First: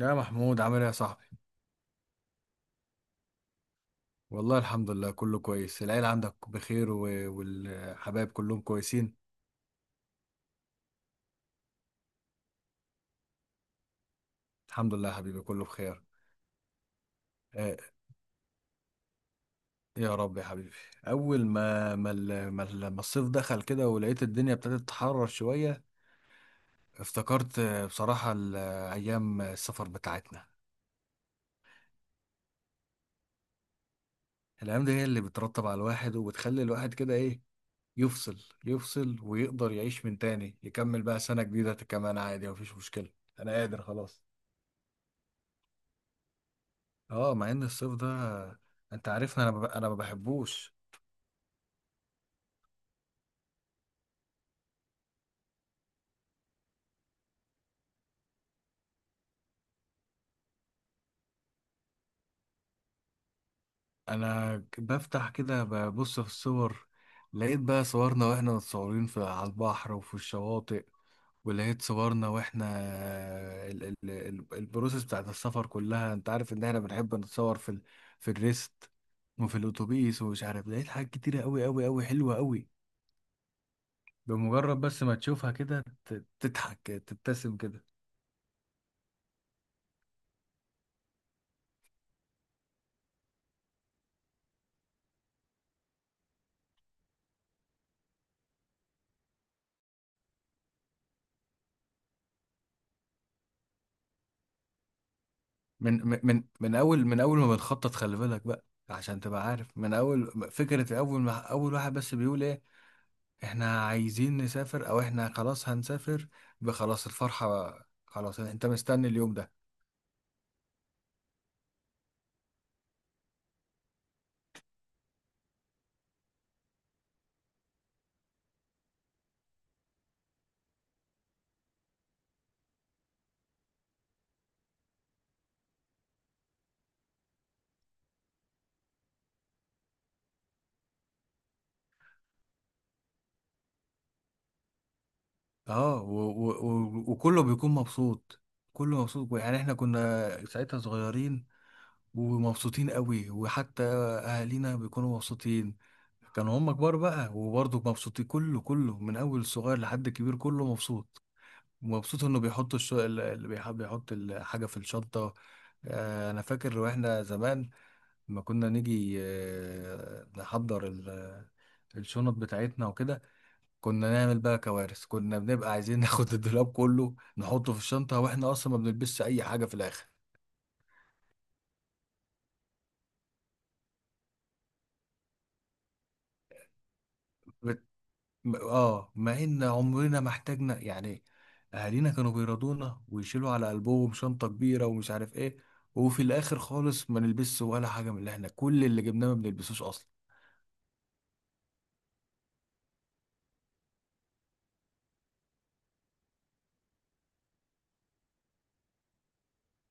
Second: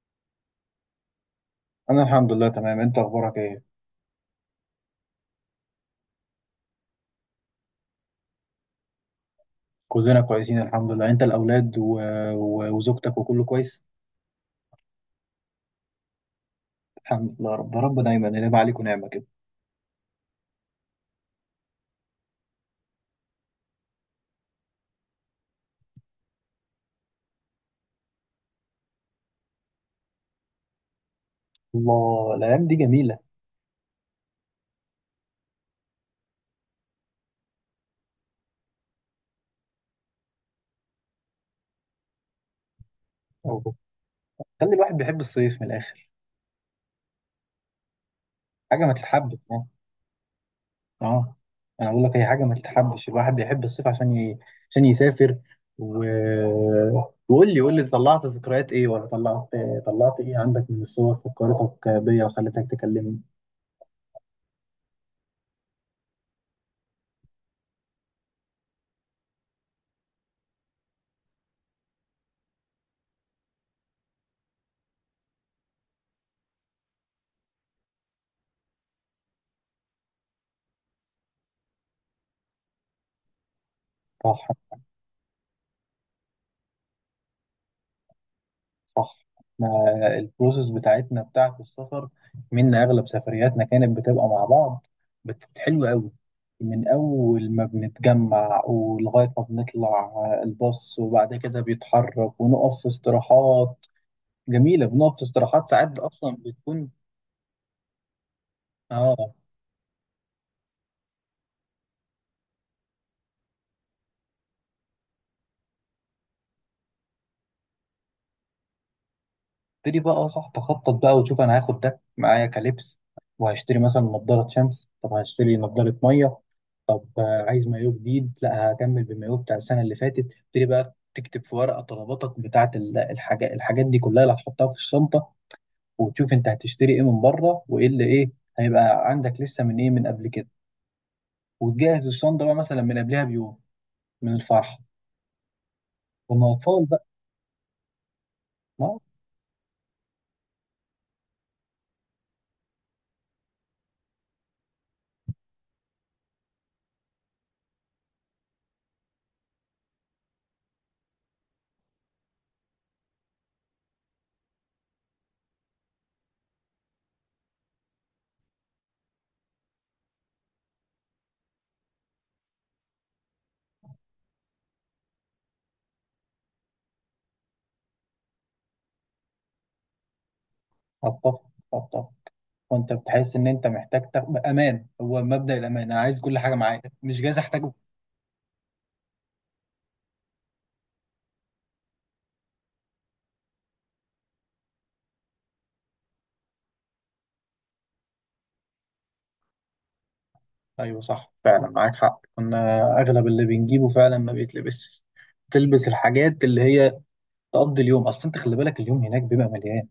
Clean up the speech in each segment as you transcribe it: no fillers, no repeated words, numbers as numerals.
يا محمود، عامل ايه يا صاحبي؟ انا الحمد لله تمام. انت اخبارك ايه؟ والله الحمد لله كله كويس، العيلة عندك بخير و... والحبايب كلهم كويسين. كلنا كويسين الحمد لله. انت الاولاد و... و... وزوجتك وكله كويس. الحمد لله يا حبيبي، كله بخير. الحمد لله. رب آه. رب دايما ينعم عليك ونعمه كده. يا رب يا حبيبي. اول ما الصيف دخل كده ولقيت الدنيا ابتدت تحرر شوية، افتكرت بصراحة ايام السفر بتاعتنا. الله، الايام دي جميله. الايام دي هي اللي بترتب على الواحد وبتخلي الواحد كده ايه، يفصل. يفصل ويقدر يعيش من تاني، يكمل بقى سنة جديدة كمان، عادي مفيش مشكلة. انا أوه. قادر خلاص. خلي الواحد بيحب الصيف من الاخر. اه، مع ان الصيف ده حاجه ما انت تتحبش، عارفني، اه. انا ما بحبوش. اه. انا بقول لك هي حاجه ما تتحبش، الواحد بيحب الصيف عشان عشان يسافر. و... وقول لي قول لي طلعت ذكريات ايه ولا طلعت؟ طلعت ايه عندك من الصور فكرتك بيا وخلتك تكلمني؟ بفتح كده ببص في الصور، لقيت بقى صورنا واحنا متصورين في على البحر وفي الشواطئ. ولقيت صورنا واحنا البروسيس بتاعت السفر كلها، انت عارف ان احنا بنحب نتصور في في الريست وفي الاتوبيس، ومش عارف لقيت حاجات كتيرة قوي قوي قوي، حلوة قوي. صح، بمجرد بس ما تشوفها كده تضحك، تبتسم كده. صح. احنا البروسيس بتاعتنا بتاعة السفر، منا اغلب سفرياتنا كانت بتبقى مع بعض، حلوه قوي. من اول ما بنتجمع ولغايه ما بنطلع الباص، وبعد كده بيتحرك ونقف في استراحات جميله. بنقف في استراحات ساعات من من اصلا من من بتكون. اول من اول ما بنخطط، خلي بالك بقى اه، عشان تبقى عارف، من اول فكرة، اول ما اول واحد بس بيقول ايه، احنا عايزين نسافر او احنا خلاص هنسافر، بخلاص الفرحة. خلاص انت مستني اليوم ده. ابتدي بقى، صح، تخطط بقى وتشوف انا هاخد ده معايا كلبس، وهشتري مثلا نضاره شمس، طب هشتري نضاره ميه، طب عايز مايو جديد، لا هكمل بالمايو بتاع السنه اللي فاتت. ابتدي بقى تكتب في ورقه طلباتك بتاعه الحاجات دي كلها اللي هتحطها في الشنطه، وتشوف انت هتشتري ايه من بره وايه اللي ايه هيبقى عندك لسه من ايه من قبل كده، وتجهز الشنطه بقى مثلا من قبلها بيوم من الفرحه. اه، كنا اطفال بقى. وكله بيكون مبسوط. ما. كله مبسوط، يعني احنا كنا ساعتها صغيرين ومبسوطين قوي، وحتى اهالينا بيكونوا مبسوطين. كانوا هم كبار بقى وبرضه مبسوطين، كله كله من اول الصغير لحد الكبير كله مبسوط. مبسوط انه بيحط اللي بيحب بيحط الحاجه في الشنطه. انا فاكر واحنا زمان لما كنا نيجي نحضر الشنط بتاعتنا وكده، كنا نعمل بقى كوارث، كنا بنبقى عايزين ناخد الدولاب كله نحطه في الشنطه، واحنا اصلا ما بنلبسش اي حاجه في الاخر. اتفق، اتفق. وانت بتحس ان انت محتاج تاخد امان، هو مبدأ الامان، انا عايز كل حاجه معايا مش جايز احتاجه. بت... م- اه مع ان عمرنا ما احتاجنا يعني. اهالينا كانوا بيرضونا ويشيلوا على قلبهم شنطه كبيره ومش عارف ايه، وفي الاخر خالص ما نلبسش ولا حاجه، من اللي احنا كل اللي جبناه ما بنلبسوش اصلا. ايوه صح، فعلا معاك حق، كنا اغلب اللي بنجيبه فعلا ما بيتلبس. تلبس الحاجات اللي هي تقضي اليوم، اصل انت خلي بالك اليوم هناك بيبقى مليان.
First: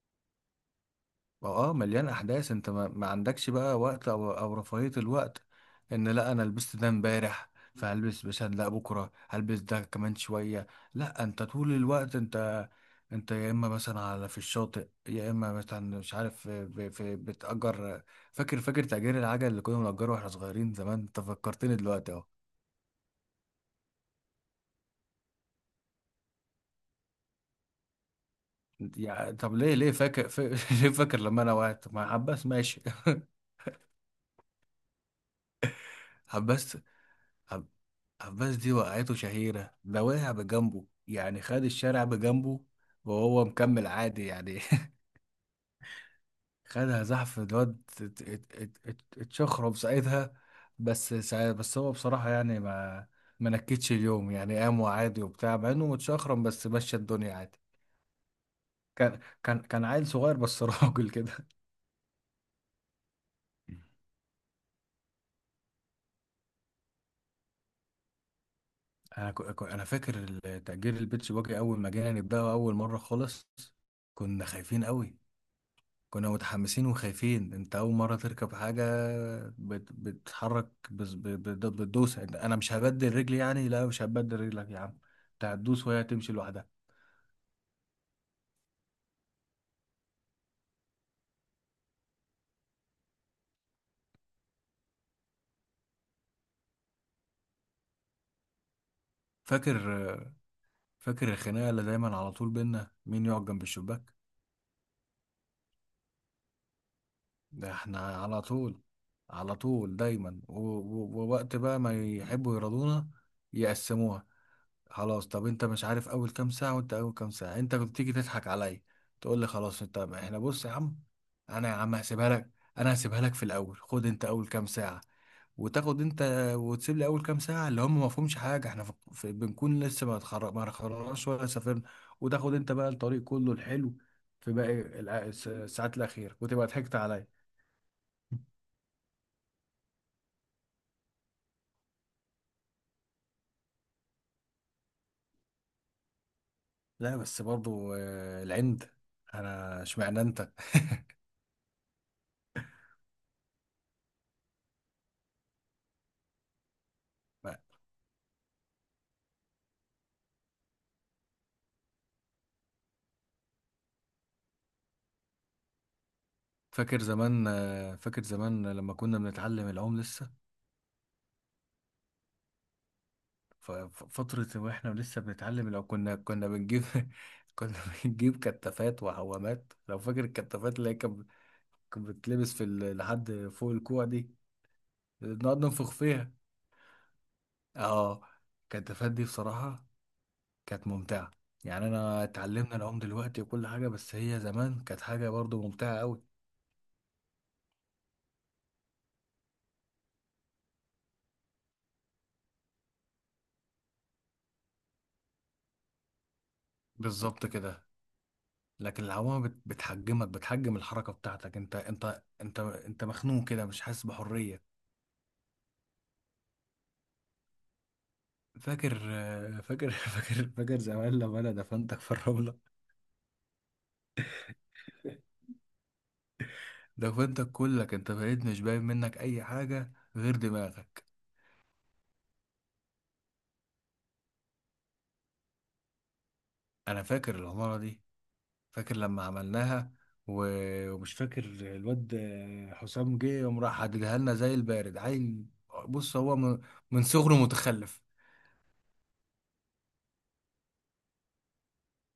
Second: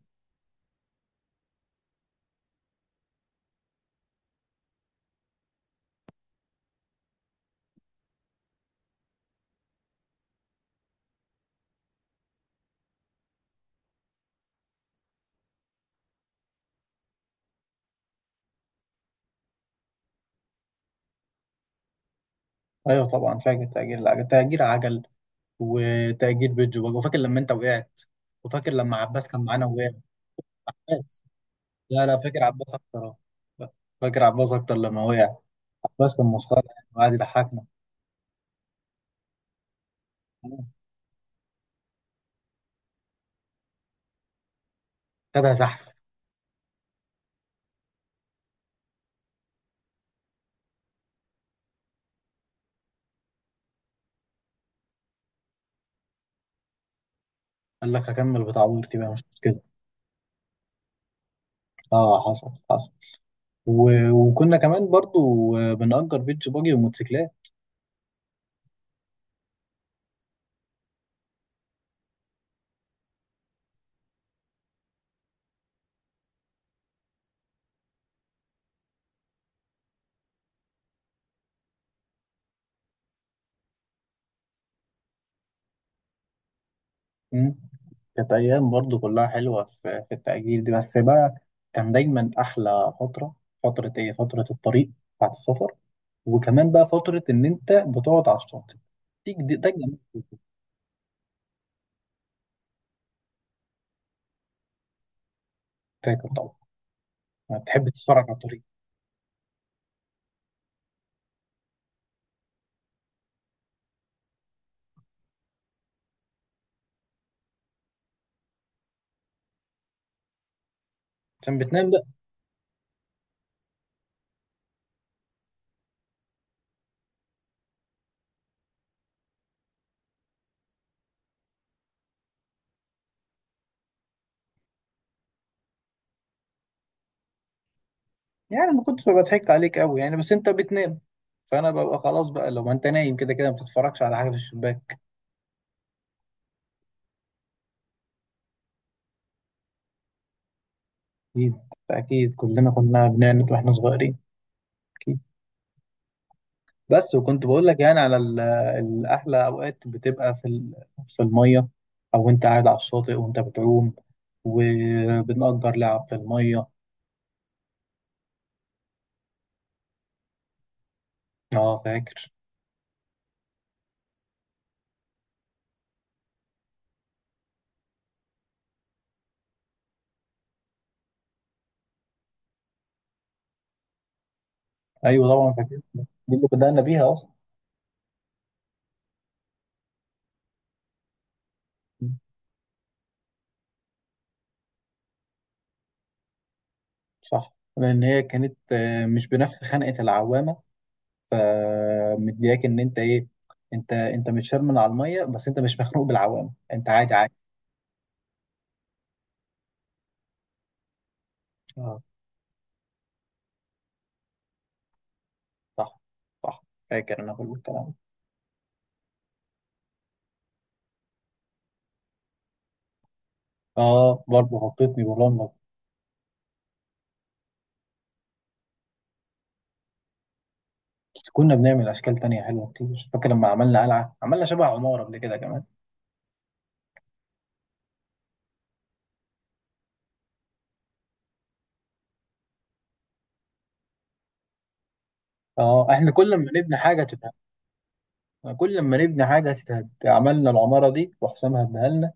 ما اه مليان احداث، انت ما عندكش بقى وقت او رفاهية الوقت ان لا انا لبست ده امبارح، فهلبس مثلا، لا بكره هلبس ده كمان شوية. لا، انت طول الوقت انت، انت يا اما مثلا على في الشاطئ، يا اما مثلا مش عارف في بتأجر. فاكر تأجير العجل اللي كنا بنأجره واحنا صغيرين زمان؟ انت فكرتني دلوقتي اهو. ايوه طبعا فاكر، تأجير العجل، تأجير عجل وتأجير بيت جوباج. وفاكر لما انت وقعت، وفاكر لما عباس يعني كان طب معانا ليه ووقع. ليه ليه فاكر عباس، لما انا وقعت؟ ما لا لا، فاكر عباس عباس ماشي. اكتر. آه. فاكر عباس اكتر لما وقع. عباس كان مسخره عباس يعني وقعد يضحكنا. عباس دي وقعته شهيرة، ده وقع بجنبه، يعني خد الشارع بجنبه وهو مكمل عادي يعني خدها زحف. خدها زحف الواد، اتشخرب ساعتها. بس هو بصراحة يعني ما نكتش اليوم يعني، قام وعادي وبتاع، مع انه متشخرم بس مشى الدنيا عادي. قال لك هكمل بتاع عمرتي بقى، كان مش كان مشكلة. كان عيل صغير بس راجل كده. اه، حصل حصل. و... وكنا كمان برضو بنأجر بيتش باجي وموتوسيكلات. انا فاكر تأجير البيتش باجي اول ما جينا نبداه اول مرة خالص، كنا خايفين قوي. كنا متحمسين وخايفين، انت اول مره تركب حاجه بتتحرك، بتدوس، انا مش هبدل رجلي يعني، لا مش هبدل رجلك يا عم، انت هتدوس وهي هتمشي لوحدها. مم. كانت أيام برضو كلها حلوة، في التأجير دي بس بقى كان دايما أحلى فترة. فترة إيه؟ فترة الطريق بتاعت السفر. وكمان بقى فترة إن أنت بتقعد على الشاطئ تيجي دي، ده فاكر جميل. فاكر الخناقه اللي دايما على طول بينا مين يقعد جنب الشباك؟ فاكر طبعا، ما ده بتحب احنا تتفرج على على الطريق. طول، على طول دايما، ووقت بقى ما يحبوا يرضونا، يقسموها. خلاص، طب انت مش عارف اول كام ساعة، وانت اول كام ساعة انت كنت تيجي تضحك عليا، تقول لي خلاص انت ما احنا بص يا عم. عشان انا يا بتنام عم بقى. هسيبها لك، انا هسيبها لك في الاول، خد انت اول كام ساعة وتاخد انت، وتسيب لي اول كام ساعة اللي هم ما فيهمش حاجة، احنا بنكون لسه ما اتخرجناش ولا سافرنا، وتاخد انت بقى الطريق كله الحلو في باقي الساعات الأخيرة، وتبقى ضحكت عليا. يعني ما كنتش بضحك عليك قوي يعني، بس أنت بتنام فأنا ببقى خلاص بقى، لو ما أنت نايم كده كده ما بتتفرجش على حاجة في الشباك. لا بس برضو العند، انا اشمعنى انت؟ أكيد، أكيد كلنا كنا بنعند وإحنا صغيرين، أكيد. بس وكنت بقول لك يعني على الأحلى أوقات بتبقى في في المية، أو أنت قاعد على الشاطئ وأنت بتعوم وبنأجر لعب في المية. فاكر زمان، لما كنا بنتعلم العوم لسه؟ أه فاكر. فترة واحنا لسه بنتعلم، لو كنا بنجيب كنا بنجيب كتافات وعوامات، لو فاكر الكتافات اللي هي كانت، كانت بتتلبس في لحد فوق الكوع دي، أيوه طبعا بنقعد فاكر ننفخ دي، فيها. اللي بدأنا بيها أصلا. اه، الكتافات دي بصراحة كانت ممتعة، يعني انا اتعلمنا العوم دلوقتي وكل حاجة، بس هي زمان كانت حاجة برضو ممتعة قوي. صح، لأن هي كانت مش بنفس خنقة العوامة، فمدياك إن أنت إيه، أنت مش شرمن على المية، بس أنت مش مخنوق بالعوامة، أنت عادي عادي. بالظبط كده. لكن العوامة بتحجمك، بتحجم الحركة بتاعتك، انت أه، انت انت انت مخنوق كده، مش حاسس بحرية. صح، صح. فاكر أنا كل الكلام ده. فاكر فاكر زمان لما انا دفنتك في الرملة؟ اه برضه حطيتني بولندا. دفنتك كلك، انت بقيت مش باين منك اي حاجة غير دماغك. بس كنا بنعمل اشكال تانية حلوه كتير، فاكر لما عملنا قلعه، عملنا شبه عماره قبل كده كمان. انا فاكر العمارة دي، فاكر لما عملناها. ومش فاكر الواد حسام جه يوم راح حددها لنا زي البارد عيل؟ اه، احنا بص كل هو ما من نبني حاجه من تتهد. صغره متخلف. كل ما نبني حاجه تتهد، عملنا العماره دي وحسام هدها لنا.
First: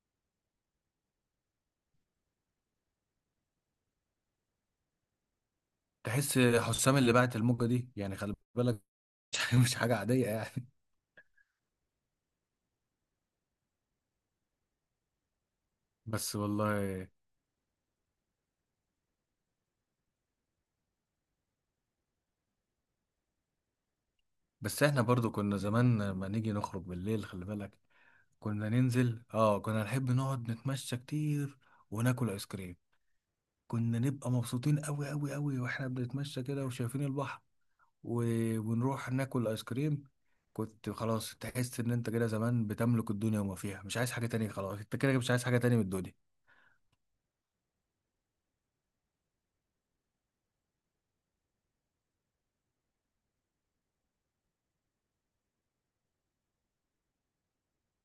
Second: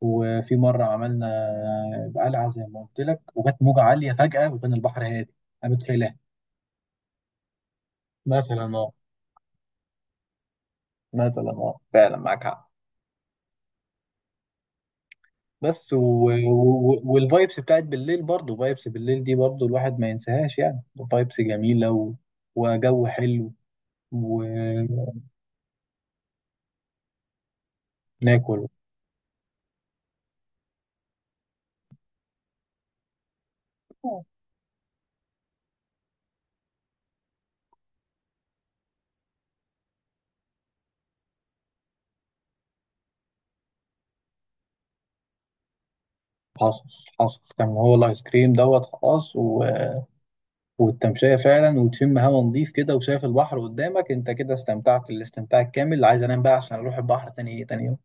وفي مره عملنا قلعه زي ما قلت لك، وجت موجه عاليه فجاه وكان البحر هادي، قامت شايلاها. تحس حسام اللي بعت الموجة دي؟ يعني خلي مثلا بالك. اه مش حاجة عادية يعني. مثلا اه فعلا معاك حق. بس و... بس و... والله. والفايبس بتاعت بالليل، برضه فايبس بالليل دي برضه الواحد ما ينساهاش يعني. فايبس جميله و... وجو حلو، بس احنا وناكل. برضو كنا زمان لما نيجي نخرج بالليل، خلي بالك، كنا ننزل، كنا نحب نقعد نتمشى كتير وناكل ايس كريم، كنا نبقى مبسوطين قوي قوي قوي، واحنا بنتمشى كده وشايفين البحر و... ونروح ناكل ايس كريم. كنت خلاص تحس ان انت كده زمان بتملك الدنيا وما فيها، مش عايز حاجة تانية خلاص، انت كده مش عايز حاجة تانية من الدنيا. حصل، حصل، كان هو الايس كريم دوت خلاص، و... والتمشية فعلا، وتشم هوا نضيف كده وشايف البحر قدامك، انت كده استمتعت الاستمتاع الكامل. عايز انام بقى عشان اروح البحر تاني يوم.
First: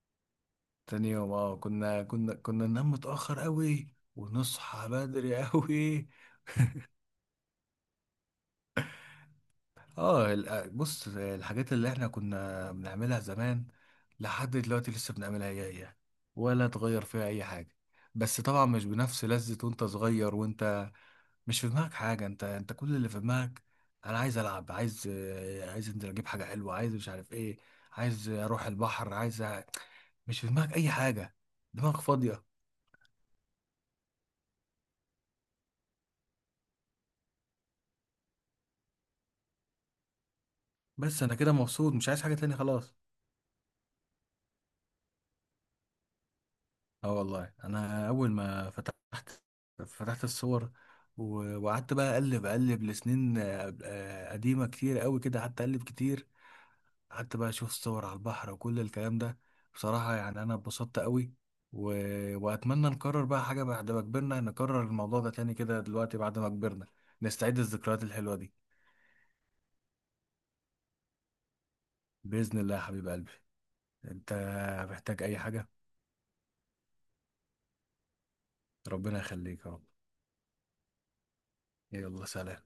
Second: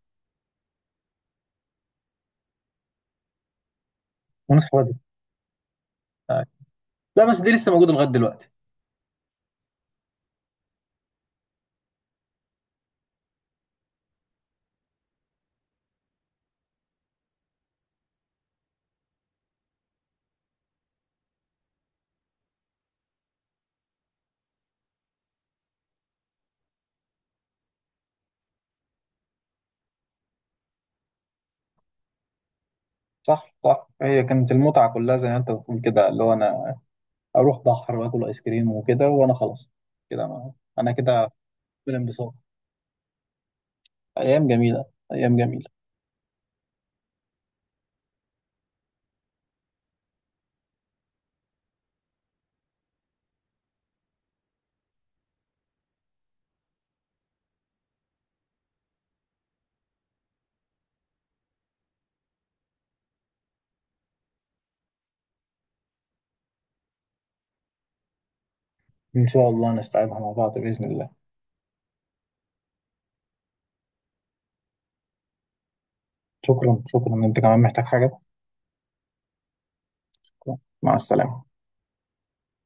تاني يوم اه، كنا ننام متأخر قوي، ونصحى ونصحى بدري. بدري قوي. آه. لا بس دي لسه موجودة لغاية دلوقتي. اه، بص، الحاجات اللي احنا كنا بنعملها زمان لحد دلوقتي لسه بنعملها هي هي، ولا اتغير فيها اي حاجة. بس طبعا مش بنفس لذة وانت صغير، وانت مش في دماغك حاجة. انت كل اللي في دماغك، انا عايز العب، عايز عايز انزل اجيب حاجة حلوة، عايز مش عارف ايه، عايز اروح البحر، مش في دماغك اي حاجة، دماغك فاضية. صح، صح، هي كانت المتعة كلها زي ما انت بتقول كده، اللي هو انا اروح بحر واكل ايس كريم وكده، وانا خلاص. كده ما. انا بس كده انا كده مبسوط، مش عايز بالانبساط. حاجة تاني خلاص. ايام جميلة، ايام جميلة. اه والله، انا اول ما فتحت، فتحت الصور وقعدت بقى اقلب، لسنين قديمه كتير قوي كده، قعدت اقلب كتير، قعدت بقى اشوف صور على البحر وكل الكلام ده. بصراحه يعني انا اتبسطت قوي و... واتمنى نكرر بقى حاجه بعد ما كبرنا، نكرر الموضوع ده تاني كده دلوقتي بعد ما كبرنا، نستعيد الذكريات الحلوه دي. ان شاء الله نستعيدها مع بعض بإذن الله. باذن الله يا حبيب قلبي. انت محتاج اي حاجه؟ شكرا، شكرا، انت كمان محتاج حاجة؟ ربنا يخليك يا رب. مع السلامة. يلا سلام.